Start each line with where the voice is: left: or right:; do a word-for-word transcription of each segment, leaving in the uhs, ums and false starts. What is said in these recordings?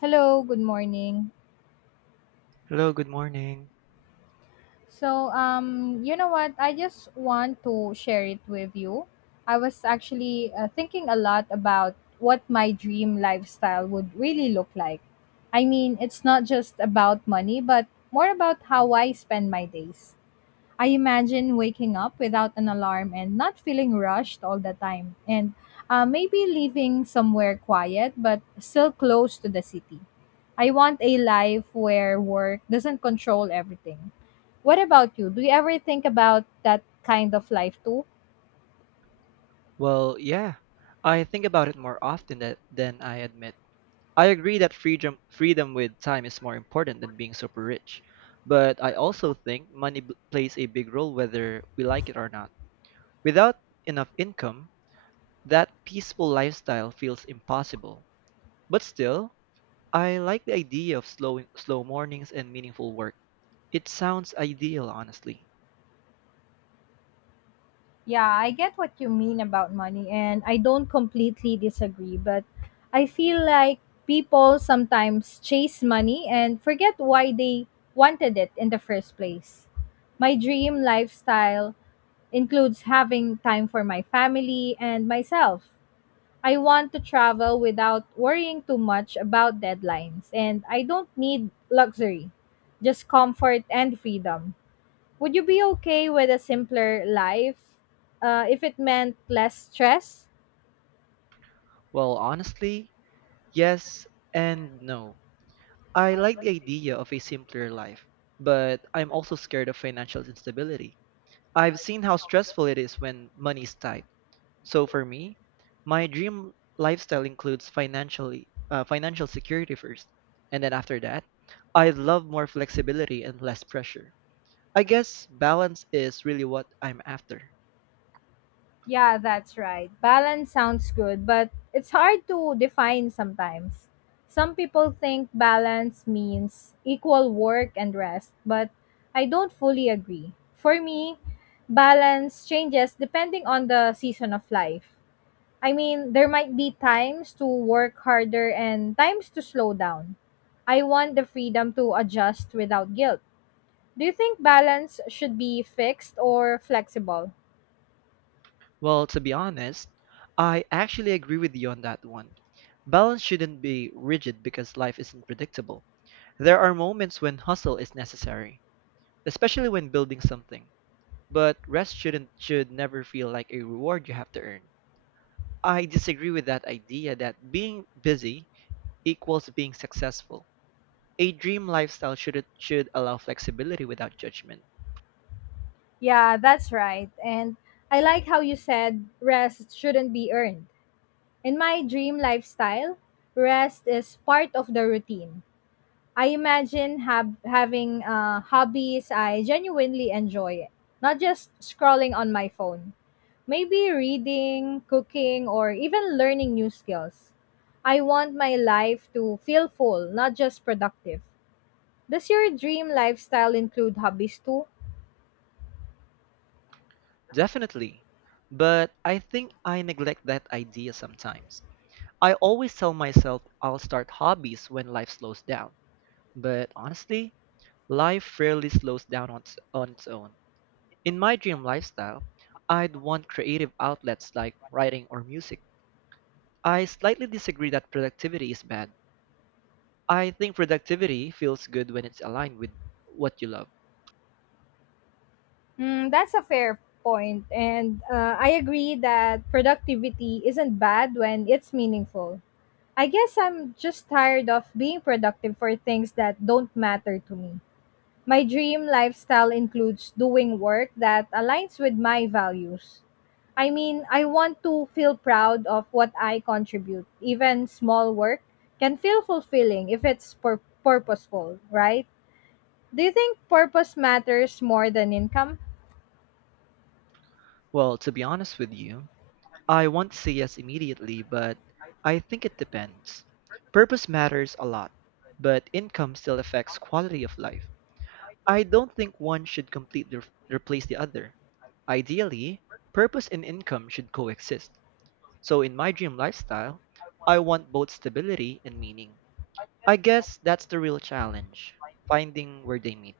left: Hello, good morning.
right: Hello, good morning.
left: So, um, you know what? I just want to share it with you. I was actually uh, thinking a lot about what my dream lifestyle would really look like. I mean, it's not just about money, but more about how I spend my days. I imagine waking up without an alarm and not feeling rushed all the time, and uh, maybe living somewhere quiet but still close to the city. I want a life where work doesn't control everything. What about you? Do you ever think about that kind of life too?
right: Well, yeah, I think about it more often that, than I admit. I agree that freedom, freedom with time is more important than being super rich, but I also think money b- plays a big role whether we like it or not. Without enough income, that peaceful lifestyle feels impossible. But still, I like the idea of slow, slow mornings and meaningful work. It sounds ideal, honestly.
left: Yeah, I get what you mean about money, and I don't completely disagree, but I feel like people sometimes chase money and forget why they wanted it in the first place. My dream lifestyle includes having time for my family and myself. I want to travel without worrying too much about deadlines, and I don't need luxury, just comfort and freedom. Would you be okay with a simpler life uh, if it meant less stress?
right: Well, honestly, yes and no. I like the idea of a simpler life, but I'm also scared of financial instability. I've seen how stressful it is when money is tight. So for me, my dream lifestyle includes financially uh, financial security first, and then after that, I love more flexibility and less pressure. I guess balance is really what I'm after.
left: Yeah, that's right. Balance sounds good, but it's hard to define sometimes. Some people think balance means equal work and rest, but I don't fully agree. For me, balance changes depending on the season of life. I mean, there might be times to work harder and times to slow down. I want the freedom to adjust without guilt. Do you think balance should be fixed or flexible?
right: Well, to be honest, I actually agree with you on that one. Balance shouldn't be rigid because life isn't predictable. There are moments when hustle is necessary, especially when building something, but rest shouldn't should never feel like a reward you have to earn. I disagree with that idea that being busy equals being successful. A dream lifestyle should should allow flexibility without judgment.
left: Yeah, that's right. And I like how you said rest shouldn't be earned. In my dream lifestyle, rest is part of the routine. I imagine hab- having uh, hobbies I genuinely enjoy, not just scrolling on my phone. Maybe reading, cooking, or even learning new skills. I want my life to feel full, not just productive. Does your dream lifestyle include hobbies too?
right: Definitely. But I think I neglect that idea sometimes. I always tell myself I'll start hobbies when life slows down, but honestly, life rarely slows down on, its- on its own. In my dream lifestyle, I'd want creative outlets like writing or music. I slightly disagree that productivity is bad. I think productivity feels good when it's aligned with what you love.
left: Mm, that's a fair point, and uh, I agree that productivity isn't bad when it's meaningful. I guess I'm just tired of being productive for things that don't matter to me. My dream lifestyle includes doing work that aligns with my values. I mean, I want to feel proud of what I contribute. Even small work can feel fulfilling if it's pur- purposeful, right? Do you think purpose matters more than income?
right: Well, to be honest with you, I want to say yes immediately, but I think it depends. Purpose matters a lot, but income still affects quality of life. I don't think one should completely re- replace the other. Ideally, purpose and income should coexist. So in my dream lifestyle, I want both stability and meaning. I guess that's the real challenge, finding where they meet.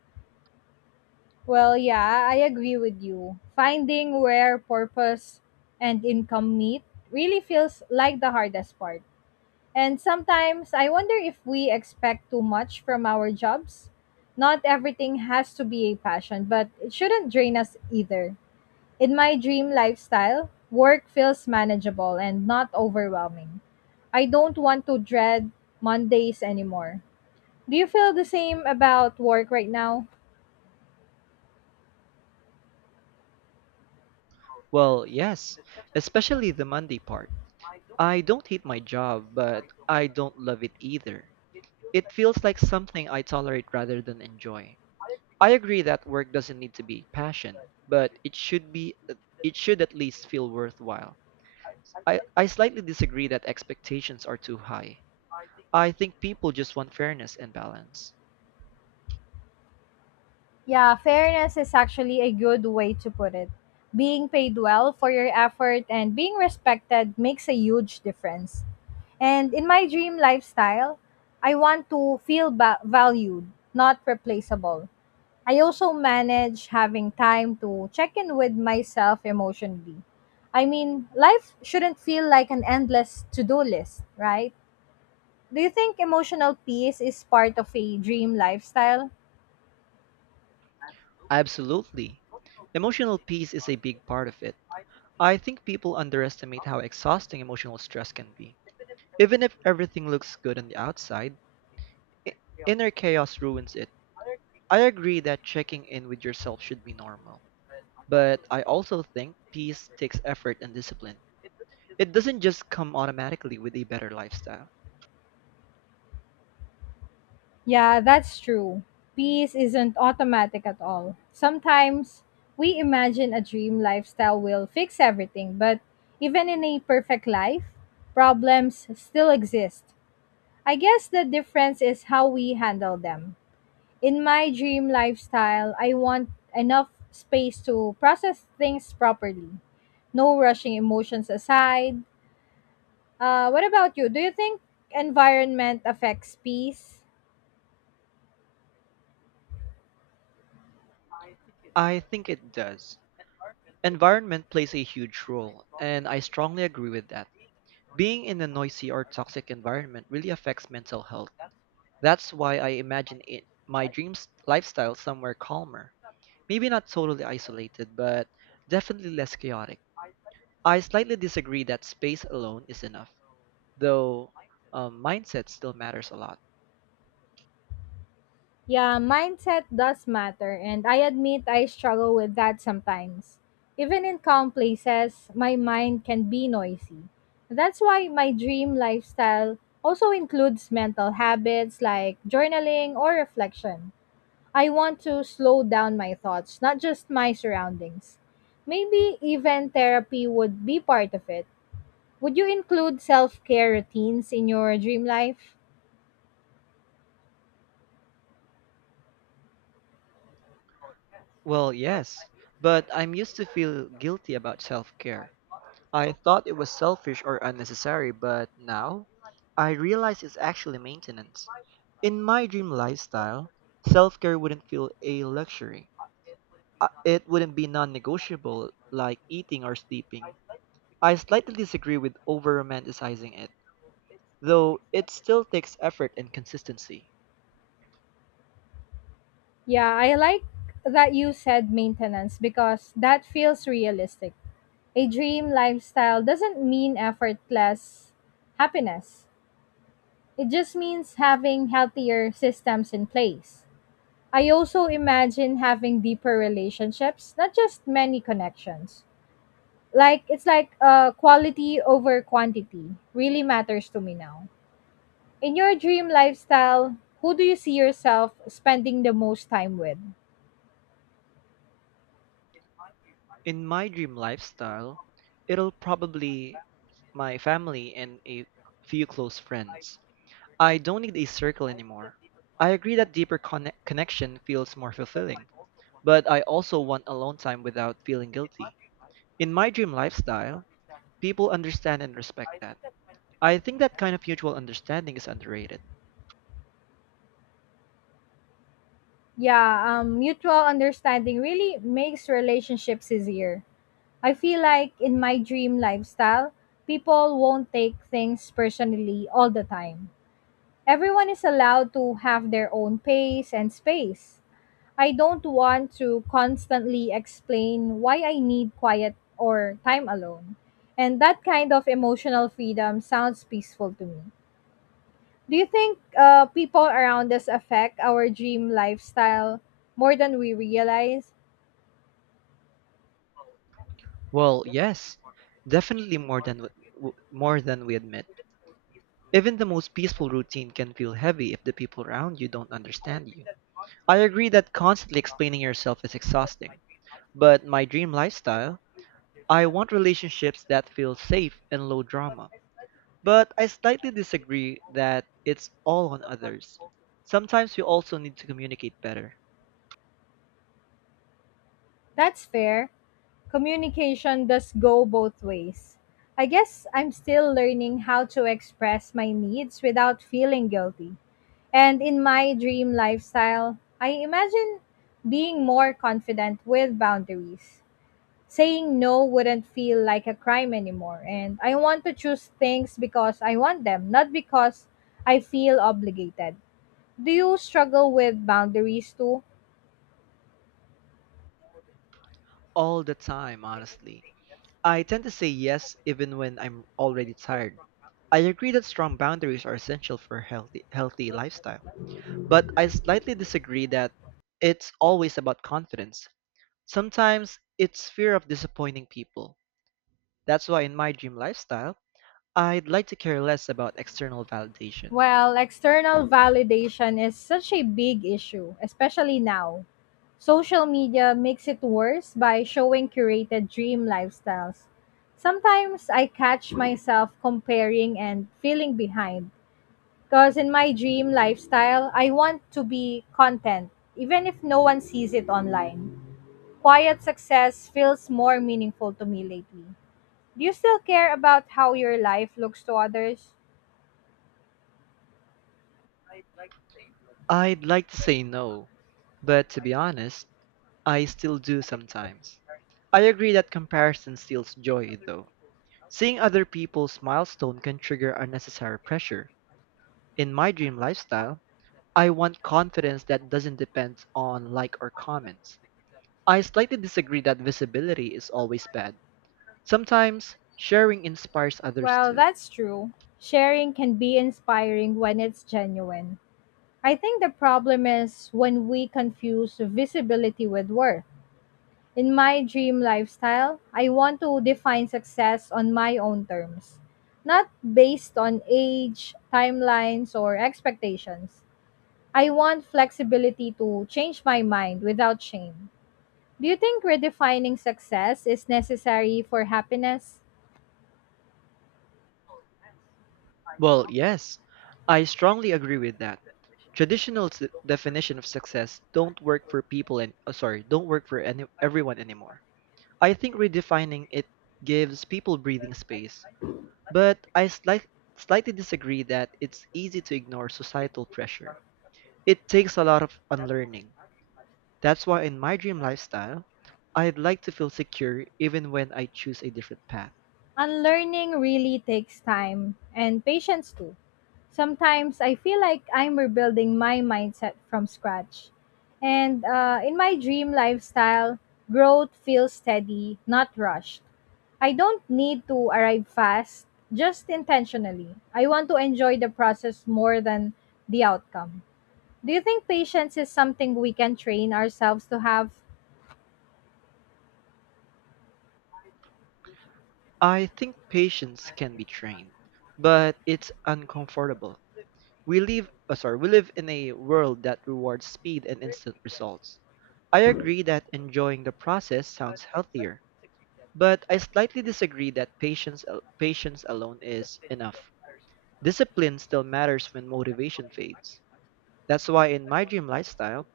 left: Well, yeah, I agree with you. Finding where purpose and income meet really feels like the hardest part. And sometimes I wonder if we expect too much from our jobs. Not everything has to be a passion, but it shouldn't drain us either. In my dream lifestyle, work feels manageable and not overwhelming. I don't want to dread Mondays anymore. Do you feel the same about work right now?
right: Well, yes, especially the Monday part. I don't hate my job, but I don't love it either. It feels like something I tolerate rather than enjoy. I agree that work doesn't need to be passion, but it should be it should at least feel worthwhile. I, I slightly disagree that expectations are too high. I think people just want fairness and balance.
left: Yeah, fairness is actually a good way to put it. Being paid well for your effort and being respected makes a huge difference. And in my dream lifestyle, I want to feel ba- valued, not replaceable. I also manage having time to check in with myself emotionally. I mean, life shouldn't feel like an endless to do list, right? Do you think emotional peace is part of a dream lifestyle?
right: Absolutely. Emotional peace is a big part of it. I think people underestimate how exhausting emotional stress can be. Even if everything looks good on the outside, i- inner chaos ruins it. I agree that checking in with yourself should be normal, but I also think peace takes effort and discipline. It doesn't just come automatically with a better lifestyle.
left: Yeah, that's true. Peace isn't automatic at all. Sometimes we imagine a dream lifestyle will fix everything, but even in a perfect life, problems still exist. I guess the difference is how we handle them. In my dream lifestyle, I want enough space to process things properly, no rushing emotions aside. Uh, what about you? Do you think environment affects peace?
right: I think it does. Environment plays a huge role, and I strongly agree with that. Being in a noisy or toxic environment really affects mental health. That's why I imagine it, my dreams lifestyle somewhere calmer. Maybe not totally isolated, but definitely less chaotic. I slightly disagree that space alone is enough, though um, mindset still matters a lot.
left: Yeah, mindset does matter, and I admit I struggle with that sometimes. Even in calm places, my mind can be noisy. That's why my dream lifestyle also includes mental habits like journaling or reflection. I want to slow down my thoughts, not just my surroundings. Maybe even therapy would be part of it. Would you include self care routines in your dream life?
right: Well, yes, but I'm used to feel guilty about self-care. I thought it was selfish or unnecessary, but now I realize it's actually maintenance. In my dream lifestyle, self-care wouldn't feel a luxury. Uh, It wouldn't be non-negotiable like eating or sleeping. I slightly disagree with over-romanticizing it, though it still takes effort and consistency.
left: Yeah, I like that you said maintenance because that feels realistic. A dream lifestyle doesn't mean effortless happiness, it just means having healthier systems in place. I also imagine having deeper relationships, not just many connections. Like, it's like uh, Quality over quantity really matters to me now. In your dream lifestyle, who do you see yourself spending the most time with?
right: In my dream lifestyle, it'll probably my family and a few close friends. I don't need a circle anymore. I agree that deeper conne- connection feels more fulfilling, but I also want alone time without feeling guilty. In my dream lifestyle, people understand and respect that. I think that kind of mutual understanding is underrated.
left: Yeah, um, mutual understanding really makes relationships easier. I feel like in my dream lifestyle, people won't take things personally all the time. Everyone is allowed to have their own pace and space. I don't want to constantly explain why I need quiet or time alone. And that kind of emotional freedom sounds peaceful to me. Do you think uh, people around us affect our dream lifestyle more than we realize?
right: Well, yes, definitely more than w- w- more than we admit. Even the most peaceful routine can feel heavy if the people around you don't understand you. I agree that constantly explaining yourself is exhausting. But my dream lifestyle, I want relationships that feel safe and low drama. But I slightly disagree that it's all on others. Sometimes we also need to communicate better.
left: That's fair. Communication does go both ways. I guess I'm still learning how to express my needs without feeling guilty. And in my dream lifestyle, I imagine being more confident with boundaries. Saying no wouldn't feel like a crime anymore, and I want to choose things because I want them, not because I feel obligated. Do you struggle with boundaries too?
right: All the time, honestly. I tend to say yes even when I'm already tired. I agree that strong boundaries are essential for a healthy healthy lifestyle. But I slightly disagree that it's always about confidence. Sometimes it's fear of disappointing people. That's why in my dream lifestyle, I'd like to care less about external validation.
left: Well, external validation is such a big issue, especially now. Social media makes it worse by showing curated dream lifestyles. Sometimes I catch myself comparing and feeling behind. Because in my dream lifestyle, I want to be content, even if no one sees it online. Quiet success feels more meaningful to me lately. Do you still care about how your life looks to others?
right: I'd like to say no, but to be honest, I still do sometimes. I agree that comparison steals joy, though. Seeing other people's milestone can trigger unnecessary pressure. In my dream lifestyle, I want confidence that doesn't depend on like or comments. I slightly disagree that visibility is always bad. Sometimes, sharing inspires others
left: Well,
right: too.
left: that's true. Sharing can be inspiring when it's genuine. I think the problem is when we confuse visibility with worth. In my dream lifestyle, I want to define success on my own terms, not based on age, timelines, or expectations. I want flexibility to change my mind without shame. Do you think redefining success is necessary for happiness?
right: Well, yes, I strongly agree with that. Traditional s- definition of success don't work for people and uh, sorry, don't work for any, everyone anymore. I think redefining it gives people breathing space, but I slight, slightly disagree that it's easy to ignore societal pressure. It takes a lot of unlearning. That's why in my dream lifestyle, I'd like to feel secure even when I choose a different path.
left: Unlearning really takes time and patience too. Sometimes I feel like I'm rebuilding my mindset from scratch. And uh, in my dream lifestyle, growth feels steady, not rushed. I don't need to arrive fast, just intentionally. I want to enjoy the process more than the outcome. Do you think patience is something we can train ourselves to have?
right: I think patience can be trained, but it's uncomfortable. We live, uh, sorry, we live in a world that rewards speed and instant results. I agree that enjoying the process sounds healthier, but I slightly disagree that patience, al- patience alone is enough. Discipline still matters when motivation fades. That's why in my dream lifestyle,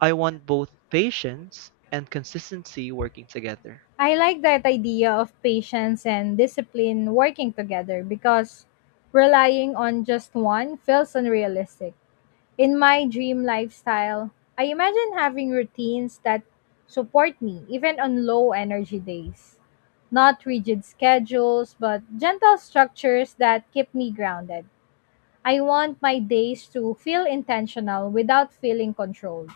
right: I want both patience and consistency working together.
left: I like that idea of patience and discipline working together because relying on just one feels unrealistic. In my dream lifestyle, I imagine having routines that support me even on low energy days. Not rigid schedules, but gentle structures that keep me grounded. I want my days to feel intentional without feeling controlled.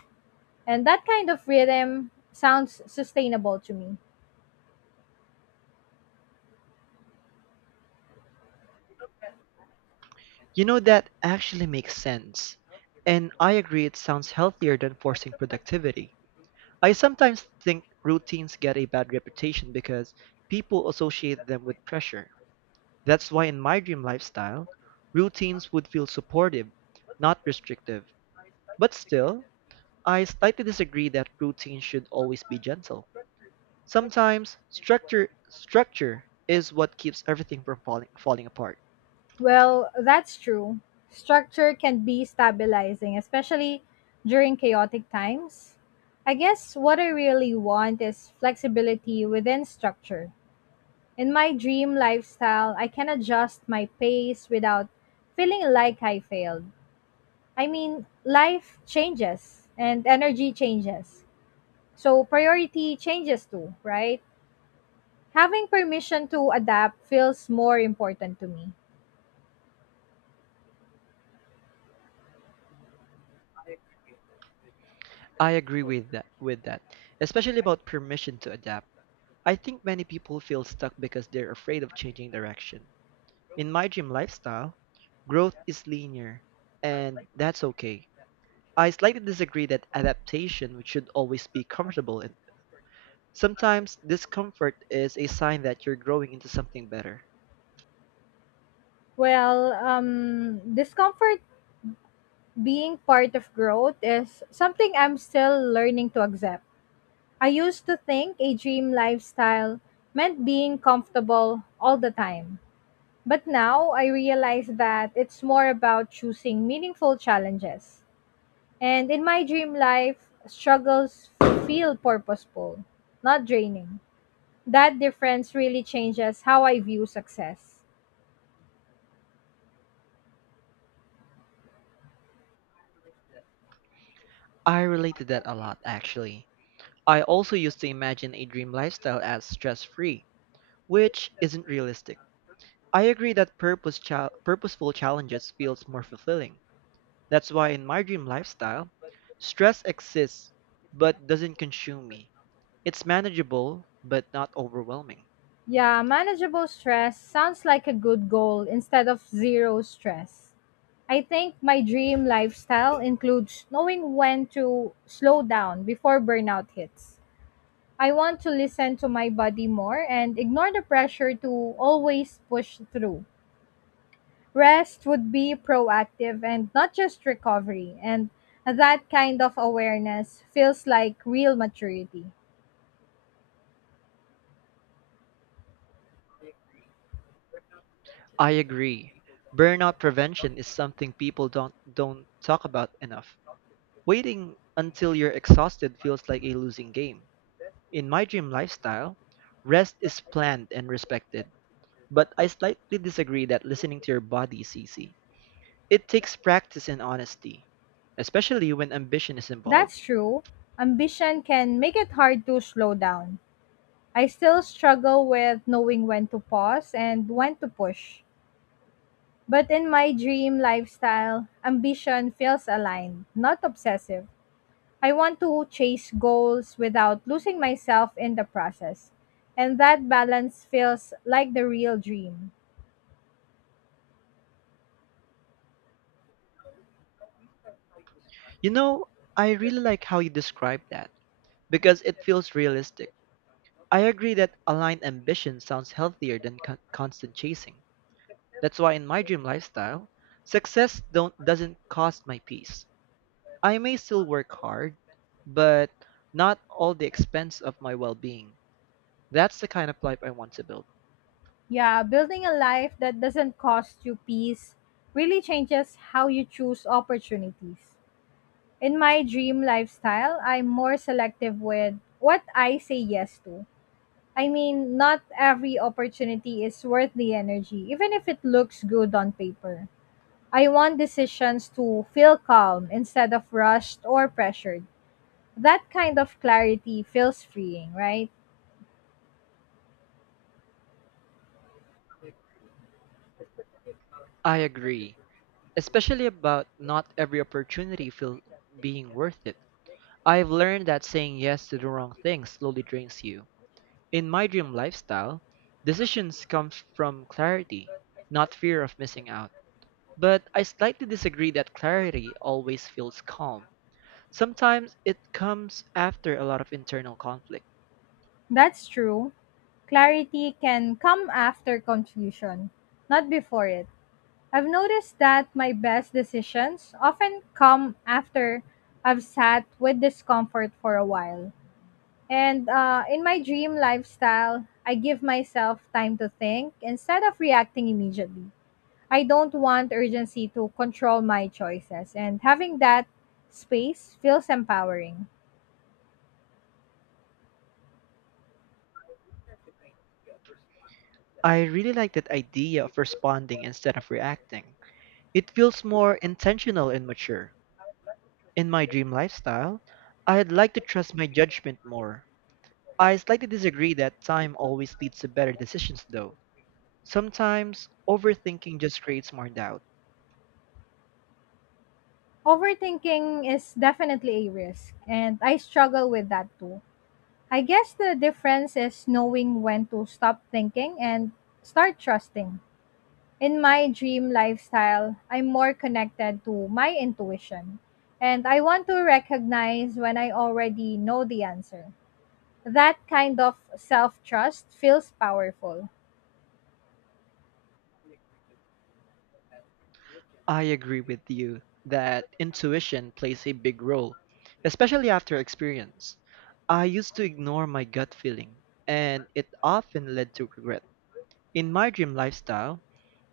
left: And that kind of rhythm sounds sustainable to me.
right: You know, that actually makes sense. And I agree it sounds healthier than forcing productivity. I sometimes think routines get a bad reputation because people associate them with pressure. That's why in my dream lifestyle, routines would feel supportive, not restrictive. But still, I slightly disagree that routines should always be gentle. Sometimes structure structure is what keeps everything from falling falling apart.
left: Well, that's true. Structure can be stabilizing, especially during chaotic times. I guess what I really want is flexibility within structure. In my dream lifestyle, I can adjust my pace without feeling like I failed. I mean, life changes and energy changes. So priority changes too, right? Having permission to adapt feels more important to me.
right: I agree with that with that, especially about permission to adapt. I think many people feel stuck because they're afraid of changing direction. In my gym lifestyle, growth is linear, and that's okay. I slightly disagree that adaptation should always be comfortable, and sometimes discomfort is a sign that you're growing into something better.
left: Well, um, discomfort being part of growth is something I'm still learning to accept. I used to think a dream lifestyle meant being comfortable all the time. But now I realize that it's more about choosing meaningful challenges. And in my dream life, struggles feel purposeful, not draining. That difference really changes how I view success.
right: I relate to that a lot, actually. I also used to imagine a dream lifestyle as stress free, which isn't realistic. I agree that purpose chal- purposeful challenges feels more fulfilling. That's why in my dream lifestyle, stress exists but doesn't consume me. It's manageable, but not overwhelming.
left: Yeah, manageable stress sounds like a good goal instead of zero stress. I think my dream lifestyle includes knowing when to slow down before burnout hits. I want to listen to my body more and ignore the pressure to always push through. Rest would be proactive and not just recovery, and that kind of awareness feels like real maturity.
right: I agree. Burnout prevention is something people don't don't talk about enough. Waiting until you're exhausted feels like a losing game. In my dream lifestyle, rest is planned and respected, but I slightly disagree that listening to your body is easy. It takes practice and honesty, especially when ambition is involved.
left: That's true. Ambition can make it hard to slow down. I still struggle with knowing when to pause and when to push. But in my dream lifestyle, ambition feels aligned, not obsessive. I want to chase goals without losing myself in the process. And that balance feels like the real dream.
right: You know, I really like how you describe that because it feels realistic. I agree that aligned ambition sounds healthier than con- constant chasing. That's why in my dream lifestyle, success don't doesn't cost my peace. I may still work hard, but not all the expense of my well-being. That's the kind of life I want to build.
left: Yeah, building a life that doesn't cost you peace really changes how you choose opportunities. In my dream lifestyle, I'm more selective with what I say yes to. I mean, not every opportunity is worth the energy, even if it looks good on paper. I want decisions to feel calm instead of rushed or pressured. That kind of clarity feels freeing, right?
right: I agree, especially about not every opportunity feel being worth it. I've learned that saying yes to the wrong thing slowly drains you. In my dream lifestyle, decisions come from clarity, not fear of missing out. But I slightly disagree that clarity always feels calm. Sometimes it comes after a lot of internal conflict.
left: That's true. Clarity can come after confusion, not before it. I've noticed that my best decisions often come after I've sat with discomfort for a while. And uh, in my dream lifestyle, I give myself time to think instead of reacting immediately. I don't want urgency to control my choices, and having that space feels empowering.
right: I really like that idea of responding instead of reacting. It feels more intentional and mature. In my dream lifestyle, I'd like to trust my judgment more. I slightly disagree that time always leads to better decisions, though. Sometimes overthinking just creates more doubt.
left: Overthinking is definitely a risk, and I struggle with that too. I guess the difference is knowing when to stop thinking and start trusting. In my dream lifestyle, I'm more connected to my intuition. And I want to recognize when I already know the answer. That kind of self trust feels powerful.
right: I agree with you that intuition plays a big role, especially after experience. I used to ignore my gut feeling, and it often led to regret. In my dream lifestyle,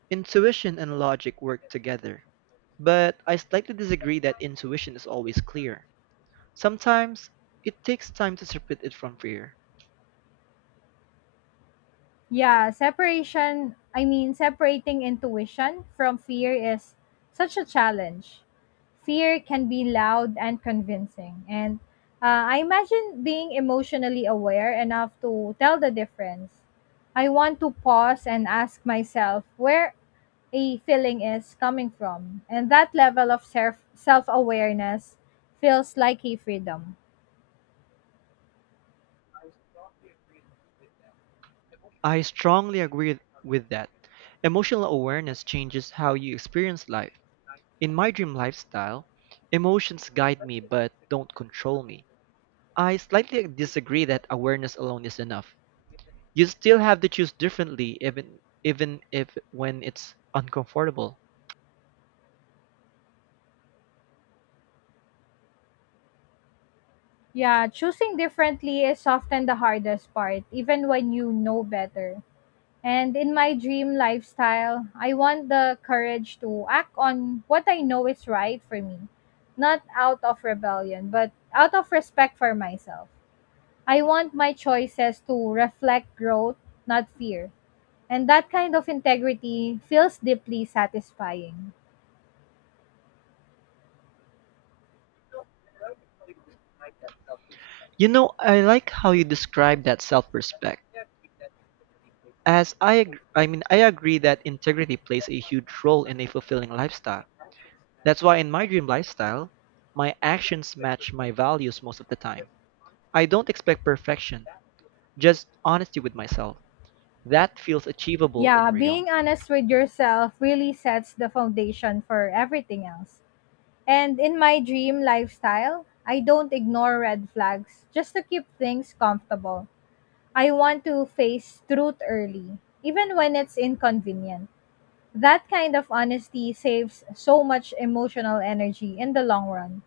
right: intuition and logic work together, but I slightly disagree that intuition is always clear. Sometimes it takes time to separate it from fear.
left: Yeah, separation, I mean, separating intuition from fear is such a challenge. Fear can be loud and convincing. And uh, I imagine being emotionally aware enough to tell the difference. I want to pause and ask myself where a feeling is coming from. And that level of self awareness feels like a freedom.
right: I strongly agree with that. Emotional awareness changes how you experience life. In my dream lifestyle, emotions guide me but don't control me. I slightly disagree that awareness alone is enough. You still have to choose differently even even if when it's uncomfortable.
left: Yeah, choosing differently is often the hardest part, even when you know better. And in my dream lifestyle, I want the courage to act on what I know is right for me, not out of rebellion, but out of respect for myself. I want my choices to reflect growth, not fear. And that kind of integrity feels deeply satisfying.
right: You know, I like how you describe that self-respect. As I ag- I mean, I agree that integrity plays a huge role in a fulfilling lifestyle. That's why in my dream lifestyle, my actions match my values most of the time. I don't expect perfection, just honesty with myself. That feels achievable and
left: Yeah,
right: real.
left: being honest with yourself really sets the foundation for everything else. And in my dream lifestyle, I don't ignore red flags just to keep things comfortable. I want to face truth early, even when it's inconvenient. That kind of honesty saves so much emotional energy in the long run.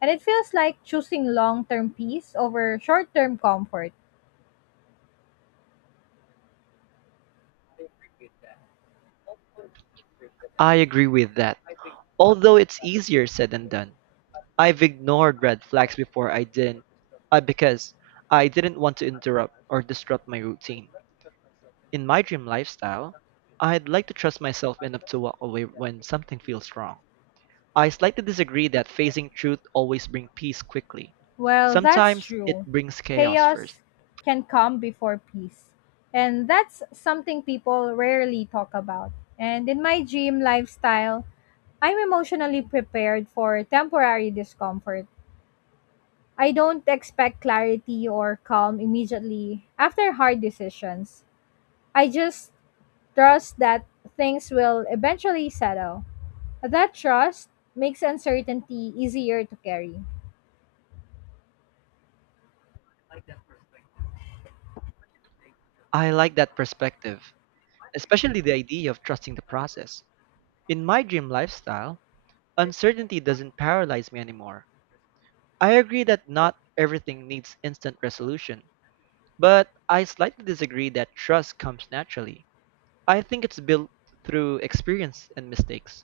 left: And it feels like choosing long term peace over short term comfort.
right: I agree with that, although it's easier said than done. I've ignored red flags before I didn't, uh, because I didn't want to interrupt or disrupt my routine. In my dream lifestyle, I'd like to trust myself enough to walk away when something feels wrong. I slightly disagree that facing truth always brings peace quickly.
left: Well, that's
right: Sometimes it
left: true.
right: brings chaos
left: Chaos
right: first.
left: can come before peace. And that's something people rarely talk about. And in my gym lifestyle, I'm emotionally prepared for temporary discomfort. I don't expect clarity or calm immediately after hard decisions. I just trust that things will eventually settle. That trust makes uncertainty easier to carry.
right: I like that perspective, especially the idea of trusting the process. In my dream lifestyle, uncertainty doesn't paralyze me anymore. I agree that not everything needs instant resolution, but I slightly disagree that trust comes naturally. I think it's built through experience and mistakes.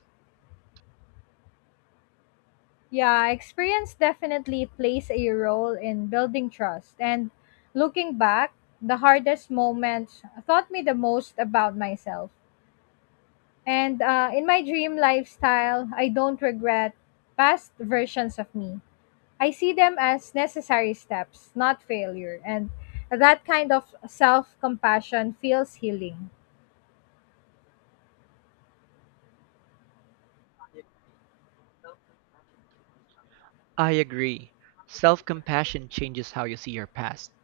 left: Yeah, experience definitely plays a role in building trust. And looking back, the hardest moments taught me the most about myself. And uh, in my dream lifestyle, I don't regret past versions of me. I see them as necessary steps, not failure, and that kind of self compassion feels healing.
right: I agree. Self compassion changes how you see your past.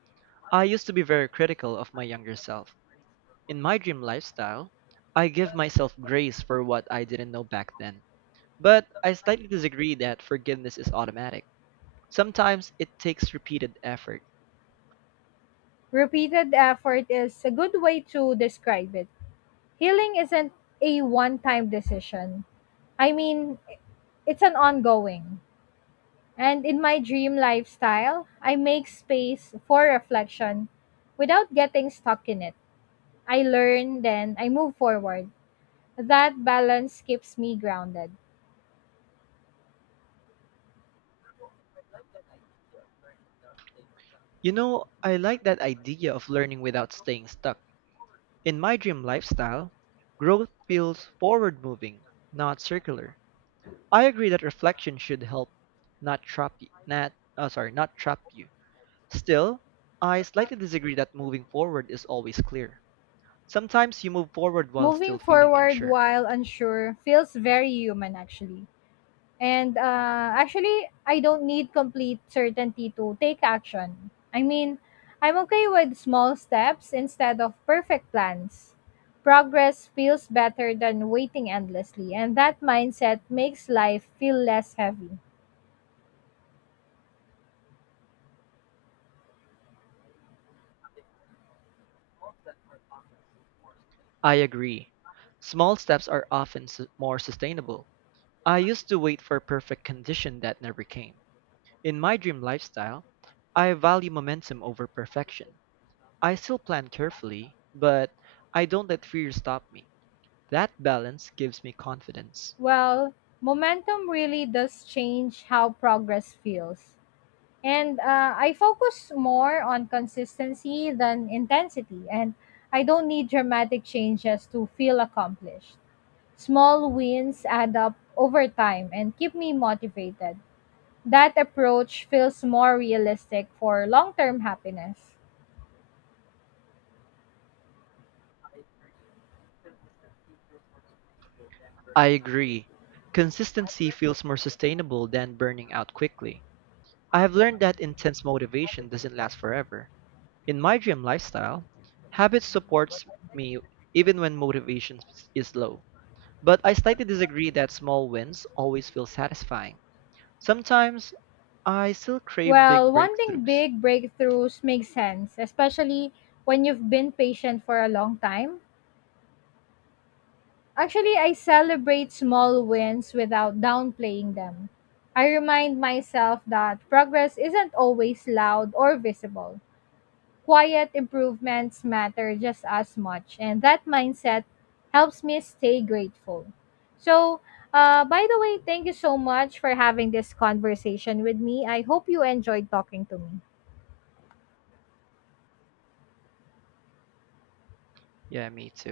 right: I used to be very critical of my younger self. In my dream lifestyle, I give myself grace for what I didn't know back then. But I slightly disagree that forgiveness is automatic. Sometimes it takes repeated effort.
left: Repeated effort is a good way to describe it. Healing isn't a one time decision. I mean, it's an ongoing. And in my dream lifestyle, I make space for reflection without getting stuck in it. I learn, then I move forward. That balance keeps me grounded.
right: You know, I like that idea of learning without staying stuck. In my dream lifestyle, growth feels forward moving, not circular. I agree that reflection should help not trap you, not, uh, sorry, not trap you. Still, I slightly disagree that moving forward is always clear. Sometimes you move forward while
left: Moving
right: still feeling
left: forward
right: unsure.
left: while unsure feels very human actually. And uh, actually I don't need complete certainty to take action. I mean, I'm okay with small steps instead of perfect plans. Progress feels better than waiting endlessly, and that mindset makes life feel less heavy.
right: I agree. Small steps are often su- more sustainable. I used to wait for perfect condition that never came. In my dream lifestyle, I value momentum over perfection. I still plan carefully, but I don't let fear stop me. That balance gives me confidence.
left: Well, momentum really does change how progress feels. And uh, I focus more on consistency than intensity. And I don't need dramatic changes to feel accomplished. Small wins add up over time and keep me motivated. That approach feels more realistic for long term happiness.
right: I agree. Consistency feels more sustainable than burning out quickly. I have learned that intense motivation doesn't last forever. In my dream lifestyle, habit supports me even when motivation is low. But I slightly disagree that small wins always feel satisfying. Sometimes I still crave
left: Well,
right: big
left: wanting
right: breakthroughs.
left: big breakthroughs makes sense, especially when you've been patient for a long time. Actually, I celebrate small wins without downplaying them. I remind myself that progress isn't always loud or visible. Quiet improvements matter just as much, and that mindset helps me stay grateful. So, uh, by the way, thank you so much for having this conversation with me. I hope you enjoyed talking to me.
right: Yeah, me too.